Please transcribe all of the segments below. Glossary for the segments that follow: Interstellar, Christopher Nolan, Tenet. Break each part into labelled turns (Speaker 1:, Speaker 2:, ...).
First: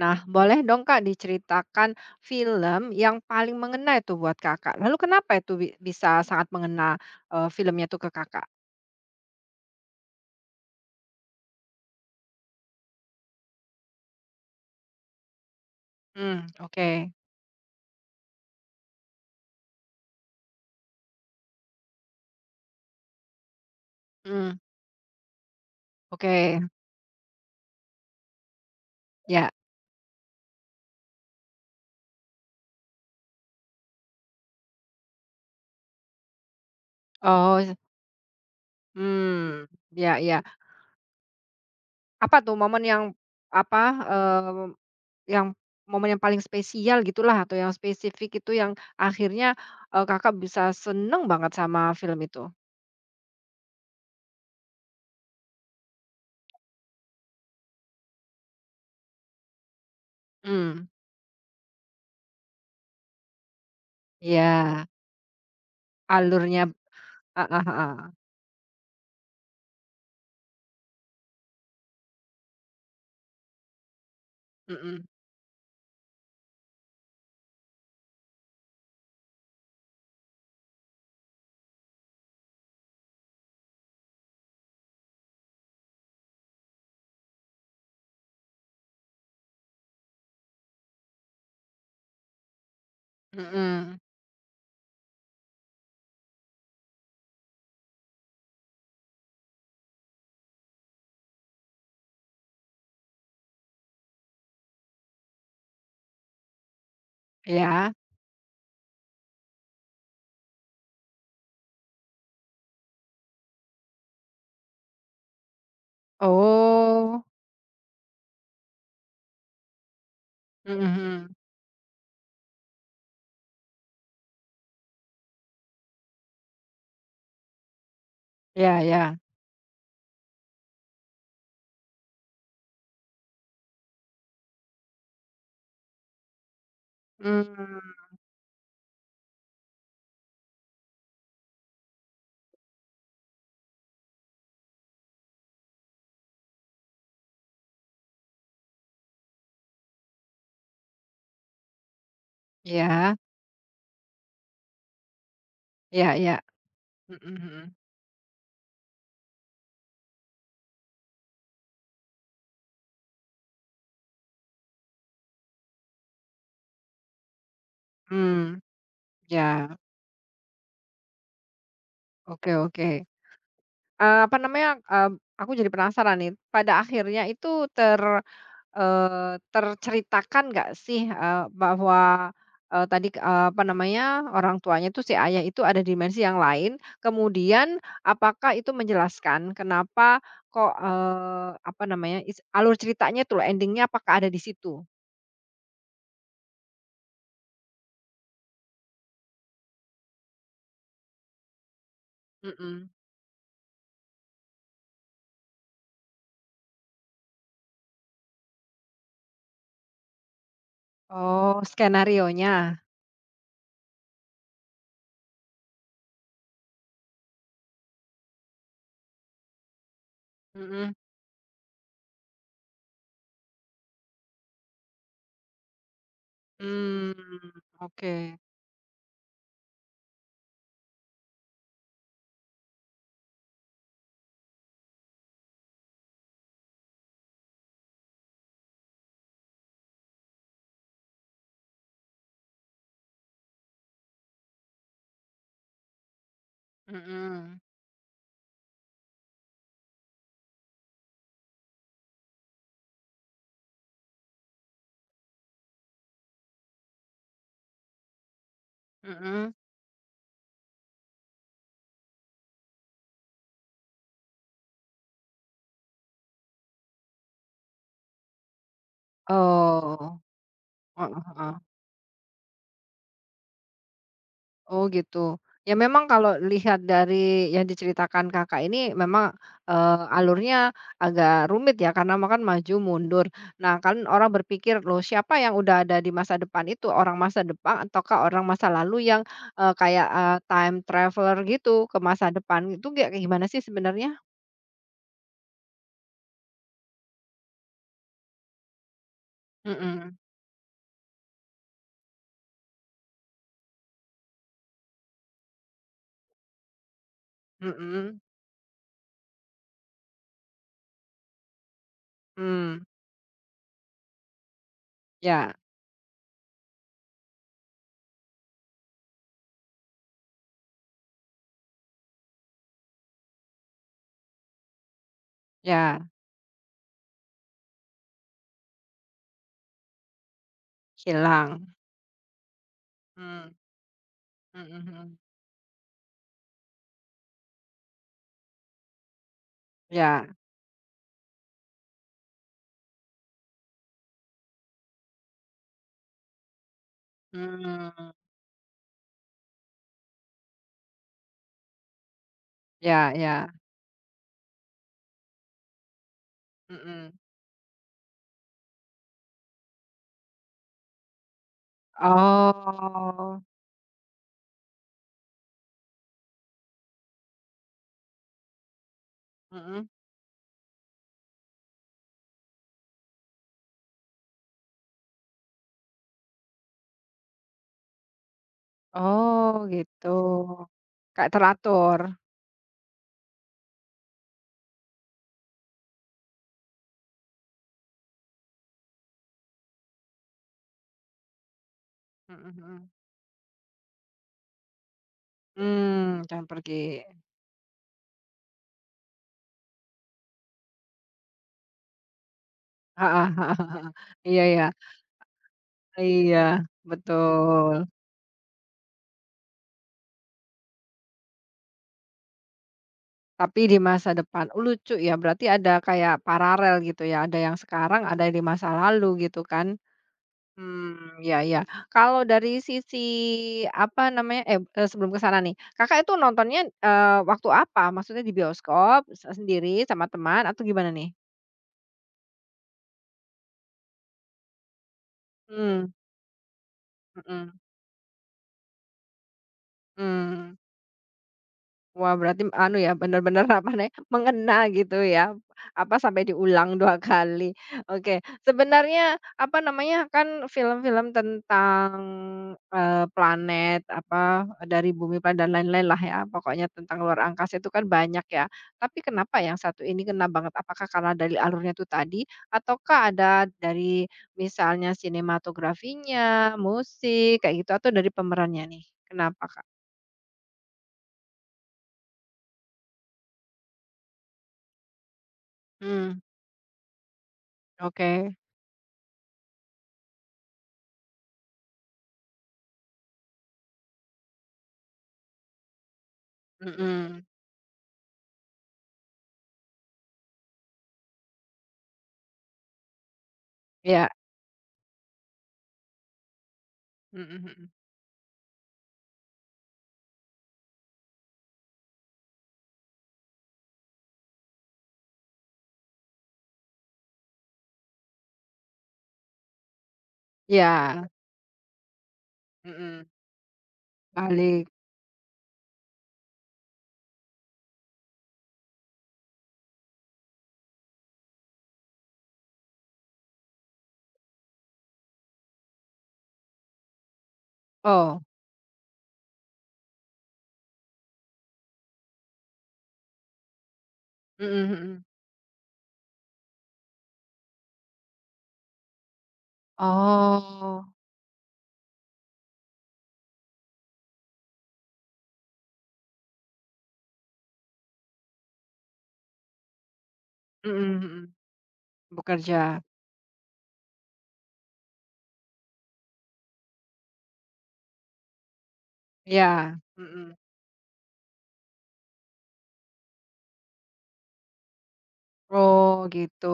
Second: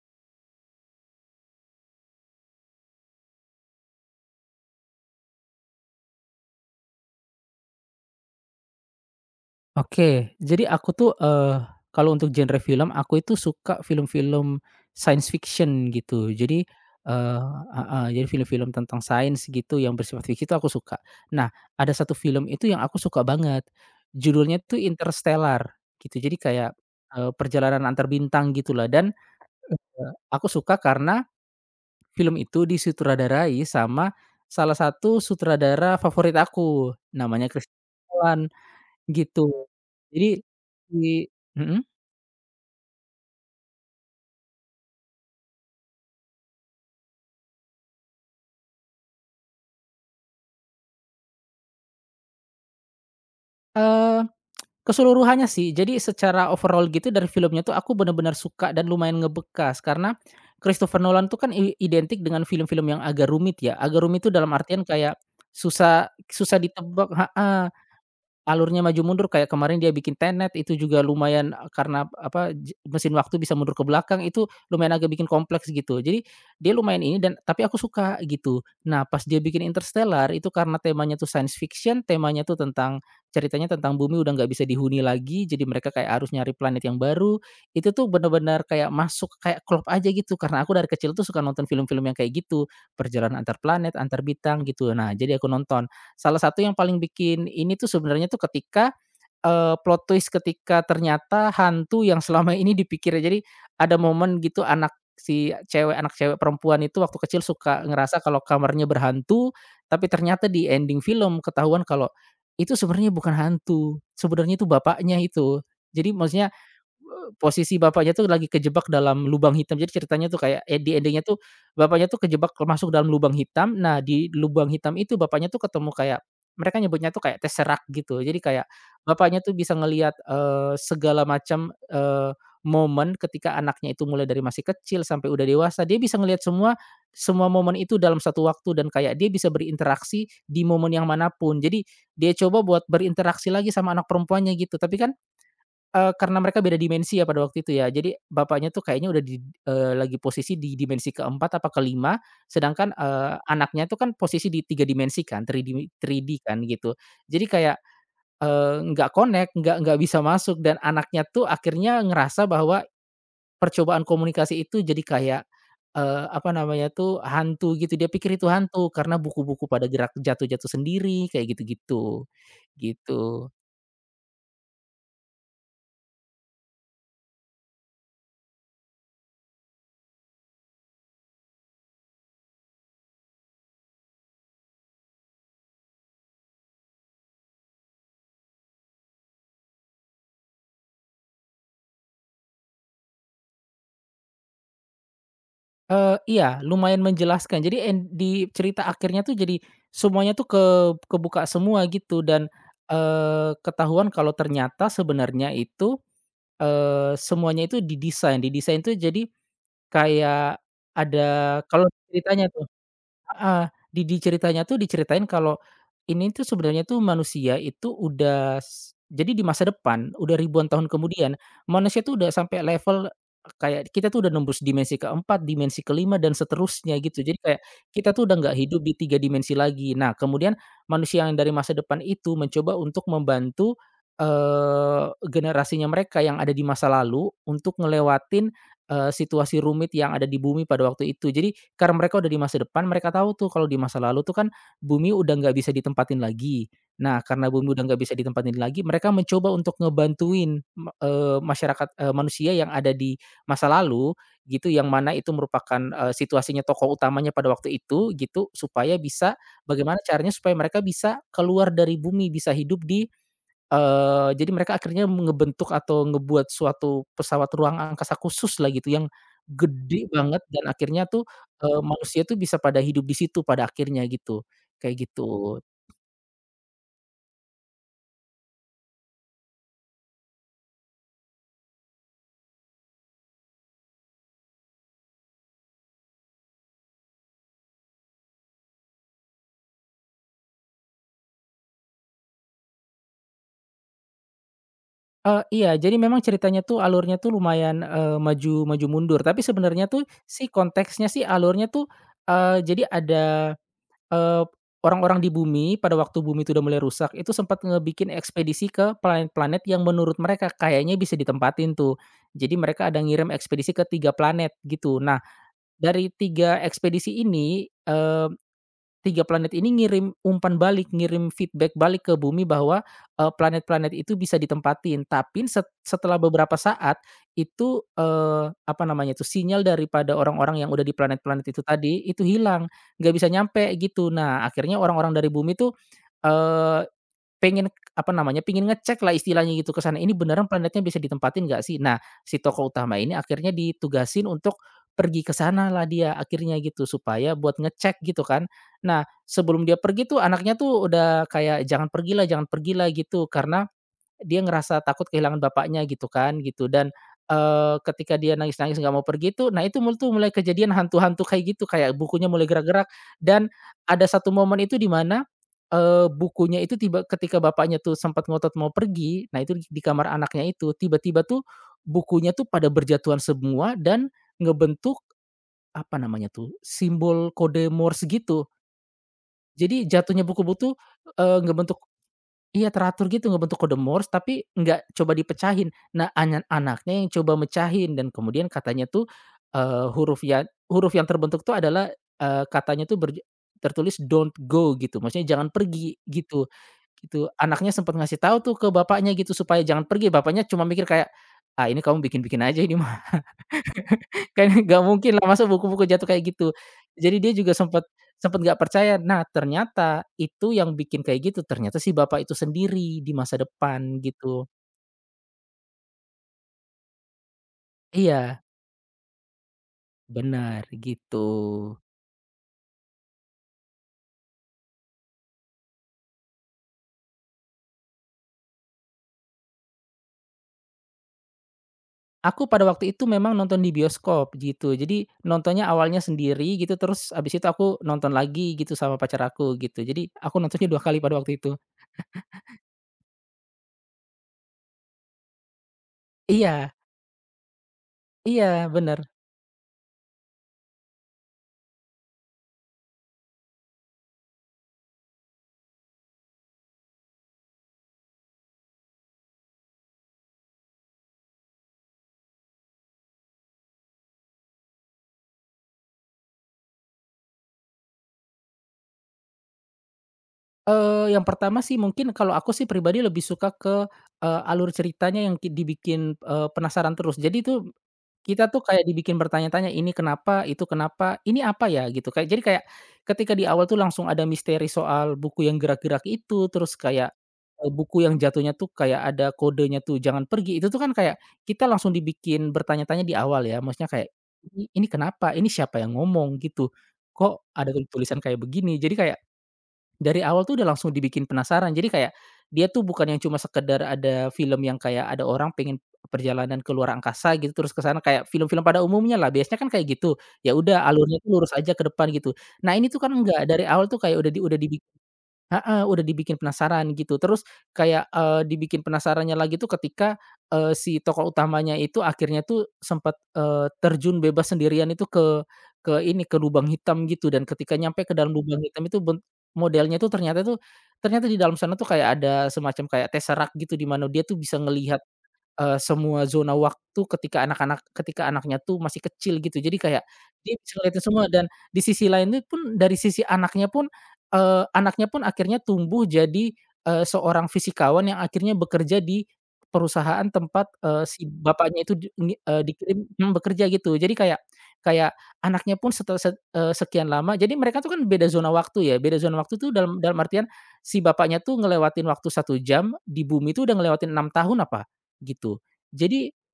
Speaker 1: Nah, boleh dong Kak diceritakan film yang paling mengena itu buat Kakak? Lalu kenapa itu bisa sangat mengena filmnya tuh ke Kakak?
Speaker 2: Oke, jadi aku tuh, kalau untuk genre film, aku itu suka film-film science fiction gitu.
Speaker 1: Hmm,
Speaker 2: Jadi,
Speaker 1: oke.
Speaker 2: eee heeh, jadi film-film tentang sains gitu yang bersifat fiksi itu aku suka. Nah, ada satu film itu yang aku suka banget,
Speaker 1: Hmm,
Speaker 2: judulnya tuh Interstellar gitu. Jadi
Speaker 1: oke.
Speaker 2: kayak, perjalanan antar bintang gitulah dan,
Speaker 1: Ya.
Speaker 2: aku suka karena film itu disutradarai sama salah satu sutradara favorit aku, namanya
Speaker 1: Oh,
Speaker 2: Christopher Nolan. Gitu.
Speaker 1: hmm. Ya,
Speaker 2: Jadi
Speaker 1: ya.
Speaker 2: di mhm,
Speaker 1: Apa tuh momen yang apa eh, yang momen yang paling spesial gitulah atau yang spesifik itu yang akhirnya, Kakak bisa seneng banget sama film itu?
Speaker 2: eee, keseluruhannya sih. Jadi secara overall gitu dari filmnya tuh aku bener-bener suka dan lumayan ngebekas karena
Speaker 1: Hmm.
Speaker 2: Christopher Nolan tuh kan identik dengan film-film yang agak rumit ya, agak rumit itu dalam artian
Speaker 1: Ya,
Speaker 2: kayak susah susah
Speaker 1: alurnya,
Speaker 2: ditebak
Speaker 1: ah, ah,
Speaker 2: heeh.
Speaker 1: ah.
Speaker 2: Alurnya maju mundur kayak kemarin dia bikin Tenet itu juga lumayan, karena apa, mesin waktu bisa mundur ke belakang itu lumayan
Speaker 1: Mm-mm,
Speaker 2: agak bikin kompleks gitu. Jadi dia lumayan ini dan tapi aku suka gitu. Nah pas dia bikin Interstellar itu karena temanya tuh science fiction, temanya tuh tentang ceritanya tentang bumi udah nggak bisa dihuni lagi, jadi mereka kayak harus nyari planet yang baru, itu tuh bener-bener kayak masuk, kayak klop aja gitu karena aku dari kecil tuh suka nonton film-film yang kayak gitu, perjalanan antar planet,
Speaker 1: mm-mm.
Speaker 2: antar bintang gitu. Nah jadi aku nonton. Salah satu yang paling bikin ini tuh sebenarnya tuh ketika, plot twist ketika ternyata hantu yang selama ini dipikirnya jadi ada momen gitu anak si cewek anak cewek perempuan itu waktu kecil suka
Speaker 1: Ya.
Speaker 2: ngerasa kalau kamarnya berhantu, tapi ternyata di ending film ketahuan kalau itu sebenarnya bukan hantu, sebenarnya itu bapaknya itu. Jadi maksudnya
Speaker 1: Oh.
Speaker 2: posisi bapaknya tuh lagi kejebak dalam lubang hitam. Jadi ceritanya tuh kayak
Speaker 1: Mhm
Speaker 2: di ending-nya
Speaker 1: mhm.
Speaker 2: tuh bapaknya tuh kejebak masuk dalam lubang hitam. Nah, di lubang hitam itu bapaknya tuh ketemu kayak mereka nyebutnya tuh kayak tesseract gitu. Jadi kayak
Speaker 1: Ya, ya.
Speaker 2: bapaknya tuh bisa ngelihat, segala macam, momen ketika anaknya itu mulai dari masih kecil sampai udah dewasa. Dia bisa ngelihat semua semua momen
Speaker 1: Mmm,
Speaker 2: itu dalam satu waktu dan kayak dia bisa berinteraksi di momen yang manapun. Jadi dia coba buat berinteraksi lagi sama anak perempuannya gitu. Tapi kan karena mereka beda dimensi ya pada waktu itu ya. Jadi bapaknya tuh kayaknya udah lagi posisi di dimensi keempat apa kelima, sedangkan,
Speaker 1: ya,
Speaker 2: anaknya tuh kan posisi di 3 dimensi kan, 3D
Speaker 1: ya,
Speaker 2: 3D
Speaker 1: ya.
Speaker 2: kan gitu.
Speaker 1: Mhm
Speaker 2: Jadi
Speaker 1: mhm.
Speaker 2: kayak, nggak connect, nggak bisa masuk dan anaknya tuh akhirnya ngerasa bahwa percobaan komunikasi itu jadi kayak, apa namanya tuh, hantu gitu, dia pikir itu
Speaker 1: Mmm,
Speaker 2: hantu karena
Speaker 1: iya.
Speaker 2: buku-buku pada gerak jatuh-jatuh sendiri, kayak gitu-gitu,
Speaker 1: Oke oke.
Speaker 2: gitu.
Speaker 1: Apa namanya, mmm, aku jadi penasaran nih, pada akhirnya itu ter terceritakan nggak sih, bahwa, tadi, apa namanya, orang tuanya itu si ayah itu ada dimensi yang lain, kemudian apakah itu menjelaskan kenapa kok, apa namanya, alur ceritanya tuh endingnya apakah ada di situ?
Speaker 2: Iya, lumayan menjelaskan. Jadi en di cerita akhirnya tuh jadi semuanya tuh kebuka semua gitu dan,
Speaker 1: Mhm.
Speaker 2: ketahuan kalau ternyata sebenarnya itu, eee, semuanya itu didesain. Didesain tuh jadi kayak ada
Speaker 1: Oh,
Speaker 2: kalau ceritanya tuh
Speaker 1: skenarionya?
Speaker 2: heeh, di ceritanya tuh diceritain kalau ini tuh sebenarnya tuh manusia itu udah jadi di masa depan, udah ribuan tahun
Speaker 1: Mhm.
Speaker 2: kemudian, manusia tuh udah sampai level kayak kita tuh udah nembus dimensi keempat, dimensi kelima dan seterusnya
Speaker 1: Mmm,
Speaker 2: gitu. Jadi kayak
Speaker 1: oke.
Speaker 2: kita tuh udah nggak hidup di 3 dimensi lagi. Nah, kemudian manusia yang dari masa depan itu mencoba untuk membantu, generasinya mereka yang ada di masa lalu untuk ngelewatin, situasi rumit yang ada di bumi pada waktu itu. Jadi karena mereka udah di masa depan, mereka tahu tuh kalau di masa lalu tuh kan bumi udah nggak bisa ditempatin lagi. Nah, karena
Speaker 1: Mhm.
Speaker 2: bumi udah nggak bisa ditempatin lagi, mereka mencoba untuk ngebantuin, masyarakat, manusia yang ada di masa lalu gitu, yang mana itu merupakan, situasinya tokoh utamanya pada waktu itu gitu, supaya bisa
Speaker 1: Mhm.
Speaker 2: bagaimana caranya supaya mereka bisa keluar dari bumi, bisa hidup jadi mereka akhirnya ngebentuk atau ngebuat suatu pesawat ruang angkasa khusus lah gitu yang gede
Speaker 1: Oh,
Speaker 2: banget dan akhirnya tuh,
Speaker 1: heeh.
Speaker 2: manusia tuh bisa pada hidup di situ pada akhirnya gitu,
Speaker 1: Oh
Speaker 2: kayak
Speaker 1: gitu.
Speaker 2: gitu.
Speaker 1: Ya memang kalau lihat dari yang diceritakan Kakak ini memang, alurnya agak rumit ya karena makan maju mundur. Nah kan orang berpikir, "Loh siapa yang udah ada di masa depan itu? Orang masa depan ataukah orang masa lalu yang, kayak, time traveler gitu ke masa depan?" Itu kayak kayak gimana sih sebenarnya?
Speaker 2: Iya jadi memang ceritanya tuh alurnya tuh lumayan, maju maju mundur tapi sebenarnya tuh
Speaker 1: Mhm.
Speaker 2: sih konteksnya sih alurnya tuh, jadi ada Eee, orang-orang di bumi pada waktu bumi itu udah mulai rusak, itu sempat ngebikin
Speaker 1: Mhm.
Speaker 2: ekspedisi ke planet-planet yang menurut mereka kayaknya bisa ditempatin tuh. Jadi
Speaker 1: Mmm.
Speaker 2: mereka ada ngirim ekspedisi ke 3 planet gitu. Nah,
Speaker 1: Ya,
Speaker 2: dari 3 ekspedisi ini, 3 planet ini ngirim umpan balik, ngirim feedback balik ke bumi bahwa, planet-planet itu bisa ditempatin. Tapi
Speaker 1: ya.
Speaker 2: setelah beberapa saat itu, apa namanya itu sinyal daripada orang-orang yang udah di planet-planet itu
Speaker 1: Hilang.
Speaker 2: tadi, itu hilang, nggak bisa
Speaker 1: Mmm.
Speaker 2: nyampe gitu. Nah,
Speaker 1: Mhm
Speaker 2: akhirnya orang-orang
Speaker 1: mhm.
Speaker 2: dari bumi tuh, pengen, apa namanya, pengen ngecek lah istilahnya gitu ke sana, ini
Speaker 1: Ya.
Speaker 2: beneran planetnya bisa ditempatin nggak sih? Nah, si tokoh utama ini akhirnya ditugasin untuk pergi ke sana lah dia akhirnya gitu, supaya buat ngecek
Speaker 1: Mmm.
Speaker 2: gitu kan. Nah, sebelum dia pergi tuh anaknya tuh udah kayak, "Jangan pergilah jangan pergilah,"
Speaker 1: Ya,
Speaker 2: gitu,
Speaker 1: ya.
Speaker 2: karena dia ngerasa takut kehilangan bapaknya gitu kan, gitu dan,
Speaker 1: Mhm.
Speaker 2: ketika dia nangis-nangis nggak mau pergi itu, nah itu tuh mulai kejadian hantu-hantu kayak gitu, kayak bukunya mulai gerak-gerak
Speaker 1: Oh.
Speaker 2: dan ada satu momen itu di mana, bukunya itu tiba ketika bapaknya tuh sempat ngotot mau pergi, nah itu di
Speaker 1: Mhm.
Speaker 2: kamar anaknya itu, tiba-tiba tuh bukunya tuh pada berjatuhan semua dan ngebentuk, apa namanya tuh, simbol kode Morse gitu.
Speaker 1: Oh
Speaker 2: Jadi
Speaker 1: gitu.
Speaker 2: jatuhnya buku-buku tuh,
Speaker 1: Kayak
Speaker 2: ngebentuk,
Speaker 1: teratur.
Speaker 2: iya, teratur gitu ngebentuk kode Morse tapi nggak coba dipecahin. Nah anaknya yang coba mecahin dan kemudian katanya tuh, huruf yang terbentuk tuh adalah,
Speaker 1: Mhm
Speaker 2: katanya
Speaker 1: mhm.
Speaker 2: tuh tertulis "Don't go" gitu, maksudnya jangan pergi
Speaker 1: Mmm, jangan
Speaker 2: gitu
Speaker 1: pergi.
Speaker 2: gitu. Anaknya sempat ngasih tahu tuh ke bapaknya gitu supaya jangan pergi, bapaknya cuma mikir kayak, "Ah ini kamu bikin-bikin aja ini mah."
Speaker 1: Heeh heeh heeh. Iya
Speaker 2: Kayaknya
Speaker 1: iya,
Speaker 2: nggak mungkin lah, masa buku-buku jatuh kayak
Speaker 1: iya,
Speaker 2: gitu. Jadi dia juga
Speaker 1: betul.
Speaker 2: sempet sempet nggak percaya. Nah, ternyata itu yang bikin kayak gitu, ternyata si bapak itu sendiri di masa
Speaker 1: Tapi di
Speaker 2: depan
Speaker 1: masa
Speaker 2: gitu.
Speaker 1: depan, oh lucu ya, berarti ada kayak paralel gitu ya, ada yang sekarang, ada yang
Speaker 2: Iya,
Speaker 1: di masa lalu gitu kan?
Speaker 2: benar, gitu.
Speaker 1: Mmm, iya iya. Kalau dari sisi, apa namanya, sebelum ke sana nih, Kakak itu nontonnya, waktu apa? Maksudnya di bioskop, sendiri sama teman atau gimana nih?
Speaker 2: Aku pada waktu itu memang nonton di bioskop gitu. Jadi nontonnya
Speaker 1: Mmm.
Speaker 2: awalnya sendiri gitu, terus abis itu
Speaker 1: Mhm.
Speaker 2: aku nonton lagi gitu sama pacar aku gitu. Jadi aku
Speaker 1: Mmm.
Speaker 2: nontonnya 2 kali pada waktu itu.
Speaker 1: Wah, berarti anu ya, bener-bener apa nih, mengena gitu ya, apa, sampai
Speaker 2: Iya
Speaker 1: diulang 2 kali. Oke,
Speaker 2: iya, benar.
Speaker 1: sebenarnya, apa namanya, kan film-film tentang, planet, apa, dari bumi planet dan lain-lain lah ya, pokoknya tentang luar angkasa itu kan banyak ya. Tapi kenapa yang satu ini ngena banget? Apakah karena dari alurnya itu tadi, ataukah ada dari misalnya sinematografinya, musik, kayak gitu, atau dari pemerannya nih? Kenapa, Kak?
Speaker 2: Yang pertama sih mungkin kalau aku sih pribadi lebih suka ke, alur ceritanya yang dibikin,
Speaker 1: Mmm,
Speaker 2: penasaran terus. Jadi tuh
Speaker 1: oke.
Speaker 2: kita tuh kayak dibikin bertanya-tanya, "Ini kenapa? Itu kenapa? Ini apa ya?" Gitu. Kayak jadi kayak ketika di awal tuh langsung ada misteri soal buku yang gerak-gerak itu, terus kayak,
Speaker 1: Mhm.
Speaker 2: buku yang jatuhnya tuh kayak ada kodenya tuh, "Jangan pergi." Itu tuh kan kayak kita langsung dibikin bertanya-tanya di awal ya, maksudnya
Speaker 1: Iya.
Speaker 2: kayak, "Ini kenapa? Ini siapa yang ngomong?" Gitu.
Speaker 1: Mhm
Speaker 2: "Kok ada
Speaker 1: mhm.
Speaker 2: tulisan kayak begini?" Jadi kayak dari awal tuh udah langsung dibikin penasaran. Jadi kayak, dia tuh bukan yang cuma sekedar ada film yang kayak ada orang pengen perjalanan ke luar angkasa gitu, terus ke sana kayak film-film pada umumnya lah, biasanya kan kayak gitu. Ya udah
Speaker 1: Iya.
Speaker 2: alurnya tuh lurus aja ke depan gitu. Nah, ini tuh
Speaker 1: Mhm.
Speaker 2: kan enggak, dari awal tuh kayak udah
Speaker 1: Balik.
Speaker 2: dibikin heeh, udah dibikin penasaran gitu. Terus kayak, dibikin penasarannya lagi tuh ketika, si tokoh utamanya itu akhirnya tuh sempat terjun bebas sendirian itu ke ini, ke lubang hitam gitu dan ketika nyampe ke
Speaker 1: Oh.
Speaker 2: dalam lubang hitam itu modelnya tuh ternyata di dalam sana tuh kayak ada semacam kayak tesseract gitu di mana dia tuh bisa
Speaker 1: Mhm
Speaker 2: ngelihat
Speaker 1: mhm.
Speaker 2: Semua zona waktu ketika anak-anak ketika anaknya tuh masih kecil gitu. Jadi kayak dia bisa
Speaker 1: Oh.
Speaker 2: ngeliatin semua dan di sisi lainnya pun dari sisi anaknya pun, anaknya pun akhirnya tumbuh jadi, seorang fisikawan yang akhirnya bekerja di perusahaan tempat,
Speaker 1: Mhm mhm.
Speaker 2: si bapaknya itu
Speaker 1: Bekerja.
Speaker 2: dikirim bekerja gitu. Jadi kayak kayak anaknya pun sekian lama jadi mereka tuh kan beda zona waktu ya, beda zona waktu tuh
Speaker 1: Iya.
Speaker 2: dalam dalam
Speaker 1: Mhm.
Speaker 2: artian si bapaknya tuh ngelewatin waktu 1 jam di bumi itu udah ngelewatin 6 tahun apa. Gitu.
Speaker 1: Oh
Speaker 2: Jadi
Speaker 1: gitu.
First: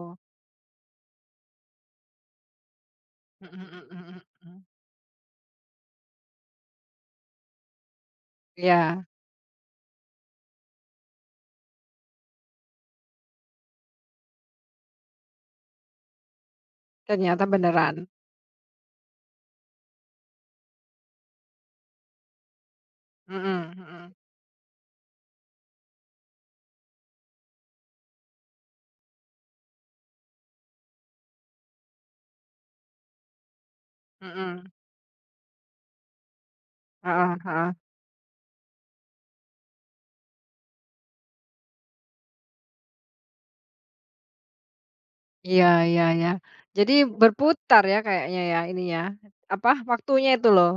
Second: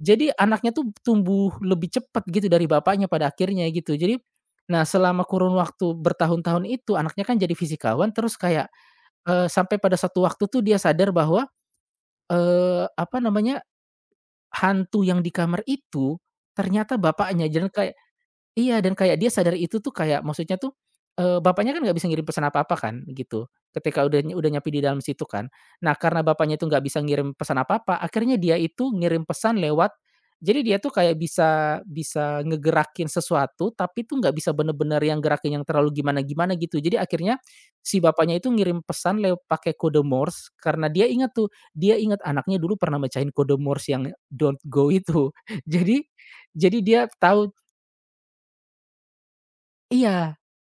Speaker 2: jadi anaknya tuh tumbuh lebih cepat gitu dari bapaknya pada
Speaker 1: Mhm
Speaker 2: akhirnya gitu.
Speaker 1: mhm
Speaker 2: Jadi
Speaker 1: mhm mhm.
Speaker 2: nah selama kurun waktu bertahun-tahun itu anaknya kan jadi fisikawan terus kayak,
Speaker 1: Iya.
Speaker 2: sampai pada satu waktu tuh dia sadar bahwa, apa namanya, hantu yang di kamar itu ternyata
Speaker 1: Ternyata
Speaker 2: bapaknya. Jadi
Speaker 1: beneran.
Speaker 2: kayak, iya, dan kayak dia sadar itu tuh kayak maksudnya tuh, bapaknya kan nggak bisa ngirim pesan apa-apa kan, gitu.
Speaker 1: Mhm
Speaker 2: Ketika
Speaker 1: mhm
Speaker 2: udah nyampe di dalam situ kan. Nah, karena bapaknya itu nggak bisa ngirim pesan apa-apa, akhirnya dia itu ngirim pesan lewat jadi dia tuh kayak bisa bisa ngegerakin sesuatu, tapi tuh nggak bisa
Speaker 1: mhm.
Speaker 2: bener-bener yang gerakin yang terlalu gimana-gimana gitu. Jadi
Speaker 1: Heeh
Speaker 2: akhirnya
Speaker 1: heeh.
Speaker 2: si bapaknya itu ngirim pesan lewat pakai kode Morse, karena dia ingat anaknya dulu pernah mecahin kode Morse yang "Don't go" itu.
Speaker 1: Iya iya
Speaker 2: Jadi
Speaker 1: iya,
Speaker 2: jadi
Speaker 1: jadi
Speaker 2: dia tahu
Speaker 1: berputar ya kayaknya ya ininya, apa, waktunya
Speaker 2: iya.
Speaker 1: itu loh.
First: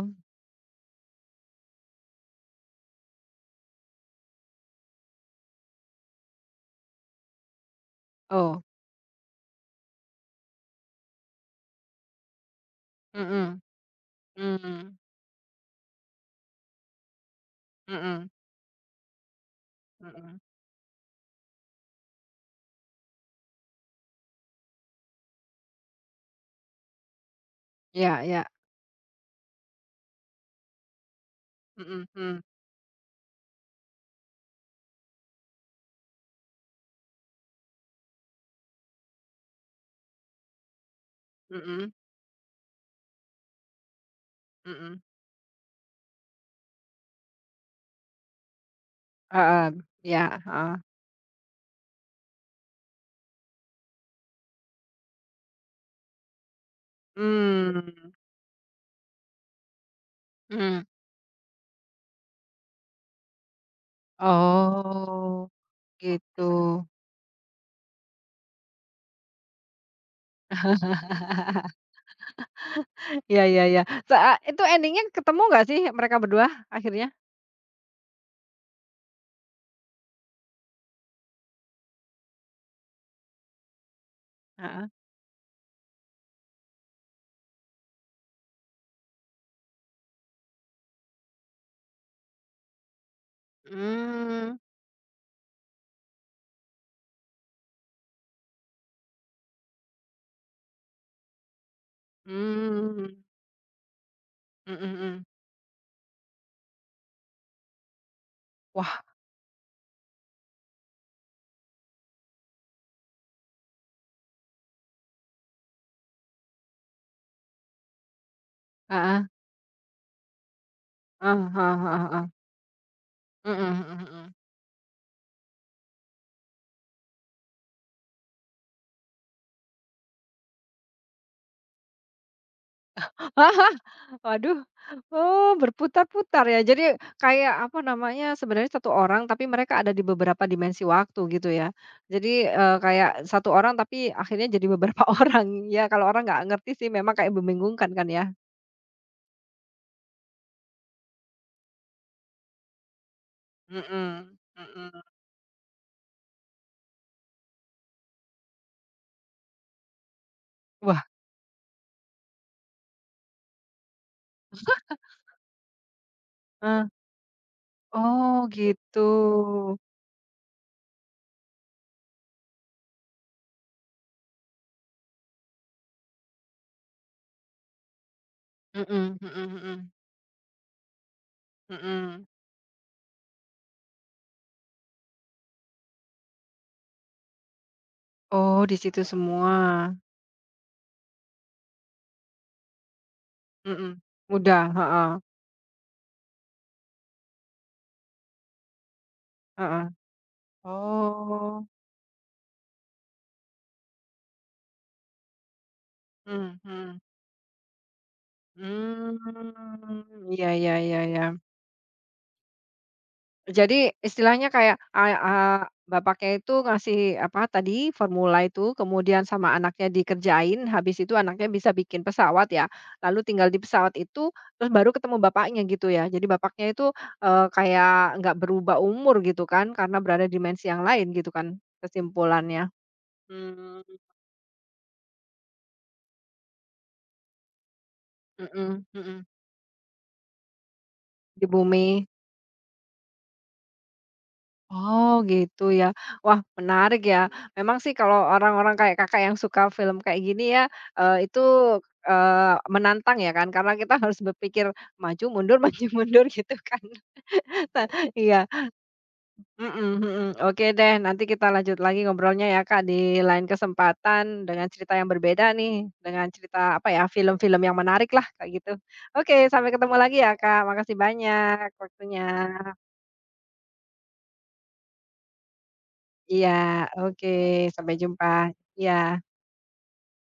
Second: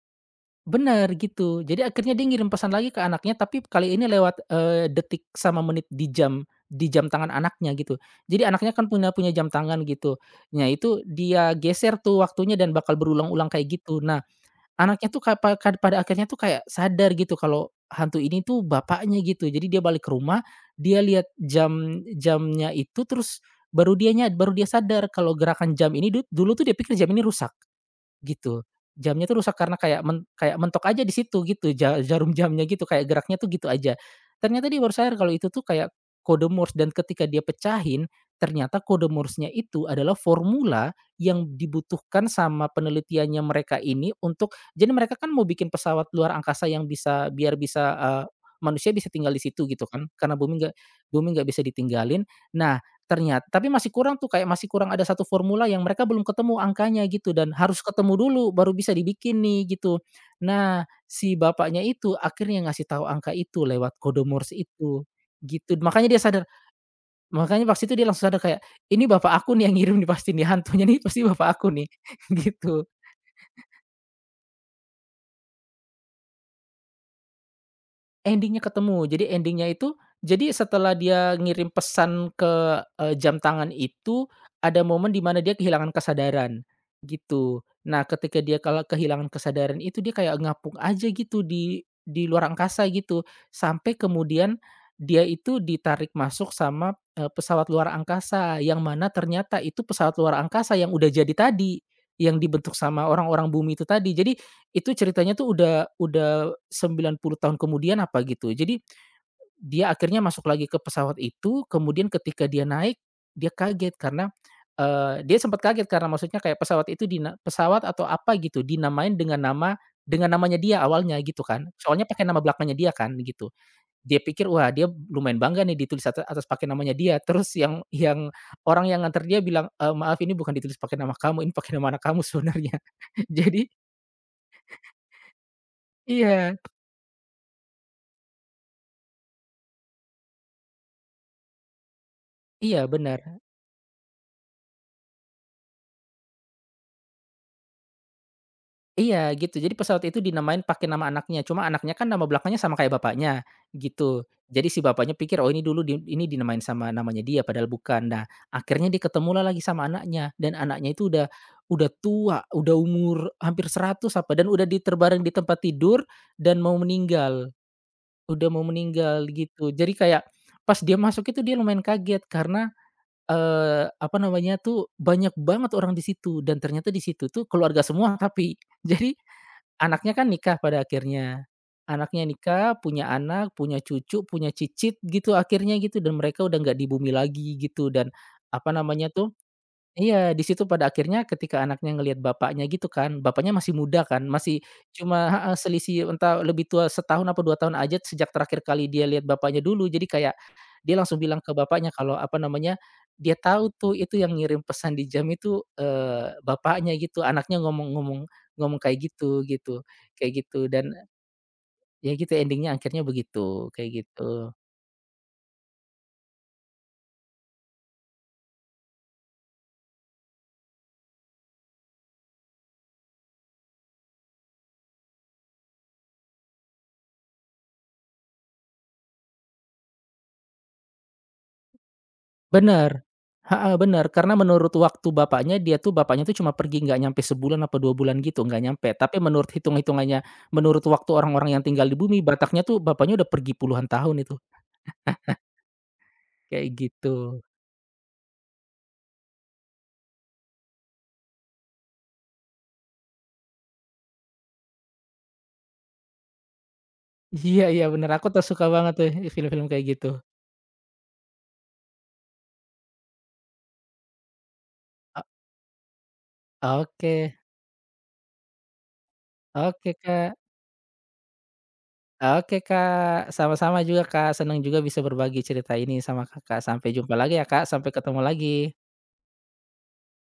Speaker 2: Bener, gitu. Jadi akhirnya dia ngirim pesan lagi ke anaknya, tapi kali ini lewat, detik sama menit di jam tangan anaknya, gitu. Jadi
Speaker 1: Oh.
Speaker 2: anaknya kan punya punya jam tangan, gitu. Nah, itu dia geser tuh waktunya dan bakal berulang-ulang
Speaker 1: Mhm.
Speaker 2: kayak gitu. Nah,
Speaker 1: Mmm.
Speaker 2: anaknya tuh ka pa kad pada akhirnya tuh kayak sadar gitu kalau hantu
Speaker 1: Mhm
Speaker 2: ini tuh bapaknya, gitu. Jadi dia balik ke
Speaker 1: mhm.
Speaker 2: rumah, dia lihat jamnya itu, terus baru dia sadar kalau gerakan jam ini dulu tuh dia pikir jam ini rusak.
Speaker 1: Iya iya.
Speaker 2: Gitu. Jamnya tuh rusak karena kayak mentok aja di situ gitu,
Speaker 1: Mhm
Speaker 2: jarum
Speaker 1: mhm
Speaker 2: jamnya gitu, kayak geraknya tuh gitu aja. Ternyata dia baru sadar kalau itu tuh kayak kode Morse dan ketika dia pecahin, ternyata kode Morse-nya itu adalah formula yang
Speaker 1: mhm
Speaker 2: dibutuhkan sama penelitiannya mereka ini untuk jadi
Speaker 1: mhm.
Speaker 2: mereka kan mau bikin pesawat luar angkasa yang bisa biar bisa, manusia bisa tinggal di situ
Speaker 1: Heeh,
Speaker 2: gitu kan,
Speaker 1: iya,
Speaker 2: karena
Speaker 1: heeh.
Speaker 2: bumi nggak bisa ditinggalin. Nah, ternyata tapi masih kurang tuh, kayak masih kurang ada satu formula yang mereka belum ketemu angkanya gitu dan harus
Speaker 1: Mmm.
Speaker 2: ketemu dulu baru bisa dibikin nih gitu.
Speaker 1: Mhm.
Speaker 2: Nah, si bapaknya itu akhirnya ngasih tahu angka itu lewat kode Morse itu,
Speaker 1: Oh,
Speaker 2: gitu. Makanya dia
Speaker 1: gitu.
Speaker 2: sadar, makanya pas itu dia langsung sadar kayak, "Ini bapak aku nih yang ngirim nih pasti nih, hantunya nih pasti bapak aku nih," gitu.
Speaker 1: Iya iya iya. Se a Itu ending-nya ketemu nggak sih mereka berdua akhirnya?
Speaker 2: Endingnya ketemu, jadi endingnya itu jadi setelah dia ngirim pesan jam tangan itu ada
Speaker 1: Heeh.
Speaker 2: momen di mana dia kehilangan kesadaran, gitu. Nah, ketika dia kalau kehilangan kesadaran itu dia kayak ngapung aja gitu di luar angkasa gitu, sampai
Speaker 1: Mmm.
Speaker 2: kemudian dia itu ditarik masuk sama, pesawat luar angkasa yang mana ternyata itu pesawat luar angkasa yang udah jadi tadi, yang dibentuk
Speaker 1: Mmm.
Speaker 2: sama orang-orang bumi itu tadi. Jadi,
Speaker 1: Mhm
Speaker 2: itu
Speaker 1: mhm.
Speaker 2: ceritanya tuh udah 90 tahun kemudian apa gitu. Jadi
Speaker 1: Wah.
Speaker 2: dia akhirnya masuk lagi ke pesawat itu, kemudian ketika dia naik, dia kaget karena, dia sempat kaget karena maksudnya kayak pesawat itu pesawat atau apa gitu dinamain
Speaker 1: Heeh,
Speaker 2: dengan namanya dia awalnya gitu
Speaker 1: heeh,
Speaker 2: kan.
Speaker 1: heeh
Speaker 2: Soalnya
Speaker 1: heeh
Speaker 2: pakai
Speaker 1: heeh.
Speaker 2: nama belakangnya dia kan gitu.
Speaker 1: Mhm
Speaker 2: Dia
Speaker 1: mhm
Speaker 2: pikir, "Wah dia lumayan bangga nih ditulis atas pakai namanya dia." Terus yang orang yang nganter dia bilang, Maaf ini bukan ditulis pakai nama kamu, ini pakai nama anak kamu sebenarnya." Jadi
Speaker 1: mhm. Waduh, oh berputar-putar
Speaker 2: iya
Speaker 1: ya. Jadi kayak apa namanya, sebenarnya satu orang tapi mereka ada di beberapa dimensi waktu gitu ya. Jadi,
Speaker 2: iya
Speaker 1: kayak
Speaker 2: bener.
Speaker 1: satu orang tapi akhirnya jadi beberapa orang. Ya kalau orang nggak ngerti sih memang kayak membingungkan kan ya?
Speaker 2: Iya gitu, jadi pesawat itu dinamain pakai nama anaknya, cuma anaknya kan nama belakangnya sama kayak bapaknya, gitu.
Speaker 1: Mhm,
Speaker 2: Jadi si
Speaker 1: mhm.
Speaker 2: bapaknya pikir, "Oh ini dulu di ini dinamain sama namanya dia," padahal bukan. Nah, akhirnya dia ketemulah lagi sama anaknya dan anaknya
Speaker 1: Wah,
Speaker 2: itu udah tua, udah umur hampir 100 apa dan udah diterbaring di tempat tidur dan mau
Speaker 1: heeh.
Speaker 2: meninggal,
Speaker 1: Oh
Speaker 2: udah mau
Speaker 1: gitu.
Speaker 2: meninggal gitu. Jadi kayak pas dia masuk itu dia lumayan kaget karena apa namanya tuh, banyak banget orang di situ dan ternyata di situ tuh keluarga semua tapi. Jadi,
Speaker 1: Mhm mhm mhm,
Speaker 2: anaknya kan nikah pada akhirnya. Anaknya
Speaker 1: mhm.
Speaker 2: nikah, punya anak, punya cucu, punya cicit gitu akhirnya gitu dan mereka udah nggak di bumi lagi gitu dan,
Speaker 1: Oh
Speaker 2: apa
Speaker 1: di situ
Speaker 2: namanya tuh,
Speaker 1: semua.
Speaker 2: iya, di situ pada akhirnya ketika anaknya ngelihat bapaknya gitu kan, bapaknya masih
Speaker 1: Mhm.
Speaker 2: muda kan,
Speaker 1: Udah,
Speaker 2: masih
Speaker 1: heeh,
Speaker 2: cuma heeh, selisih entah lebih tua setahun apa 2 tahun aja sejak terakhir kali dia lihat bapaknya
Speaker 1: heeh.
Speaker 2: dulu. Jadi kayak dia langsung bilang ke
Speaker 1: Oh.
Speaker 2: bapaknya kalau, apa namanya, dia tahu tuh itu yang ngirim pesan di jam itu,
Speaker 1: Mhm
Speaker 2: bapaknya
Speaker 1: mhm.
Speaker 2: gitu, anaknya ngomong ngomong ngomong kayak gitu
Speaker 1: Mmm,
Speaker 2: gitu kayak
Speaker 1: iya
Speaker 2: gitu
Speaker 1: iya
Speaker 2: dan
Speaker 1: iya iya.
Speaker 2: ya gitu endingnya akhirnya begitu,
Speaker 1: Jadi
Speaker 2: kayak gitu.
Speaker 1: istilahnya kayak, eee eee, bapaknya itu ngasih apa tadi, formula itu, kemudian sama anaknya dikerjain, habis itu anaknya bisa bikin pesawat ya, lalu tinggal di pesawat itu, terus baru ketemu bapaknya gitu ya. Jadi bapaknya itu, kayak nggak berubah umur gitu kan, karena berada di dimensi yang lain gitu kan kesimpulannya.
Speaker 2: Bener, heeh,
Speaker 1: Mmm,
Speaker 2: bener, karena menurut waktu bapaknya, dia tuh bapaknya tuh cuma pergi nggak nyampe sebulan apa 2 bulan gitu, nggak
Speaker 1: mhm
Speaker 2: nyampe. Tapi
Speaker 1: mhm,
Speaker 2: menurut hitung-hitungannya menurut waktu
Speaker 1: di
Speaker 2: orang-orang yang tinggal di
Speaker 1: bumi.
Speaker 2: bumi, Bataknya tuh bapaknya udah pergi puluhan tahun itu,
Speaker 1: Oh, gitu ya. Wah,
Speaker 2: kayak
Speaker 1: menarik ya.
Speaker 2: gitu.
Speaker 1: Memang sih kalau orang-orang kayak Kakak yang suka film kayak gini ya, itu, menantang ya kan, karena kita harus berpikir maju mundur maju mundur gitu kan.
Speaker 2: Iya iya
Speaker 1: Nah,
Speaker 2: bener, aku tuh
Speaker 1: iya.
Speaker 2: suka banget tuh film-film
Speaker 1: Mhm
Speaker 2: kayak gitu.
Speaker 1: mhm. Oke deh, nanti kita lanjut lagi ngobrolnya ya Kak, di lain kesempatan dengan cerita yang
Speaker 2: O
Speaker 1: berbeda nih, dengan cerita apa ya,
Speaker 2: oke,
Speaker 1: film-film yang menarik lah, kayak gitu. Oke, sampai
Speaker 2: oke,
Speaker 1: ketemu lagi ya
Speaker 2: Kak.
Speaker 1: Kak, makasih banyak waktunya.
Speaker 2: Oke, Kak, sama-sama juga, Kak, senang juga bisa berbagi cerita ini sama
Speaker 1: Iya,
Speaker 2: Kakak. Sampai jumpa
Speaker 1: oke,
Speaker 2: lagi ya, Kak,
Speaker 1: sampai
Speaker 2: sampai ketemu
Speaker 1: jumpa.
Speaker 2: lagi.
Speaker 1: Iya.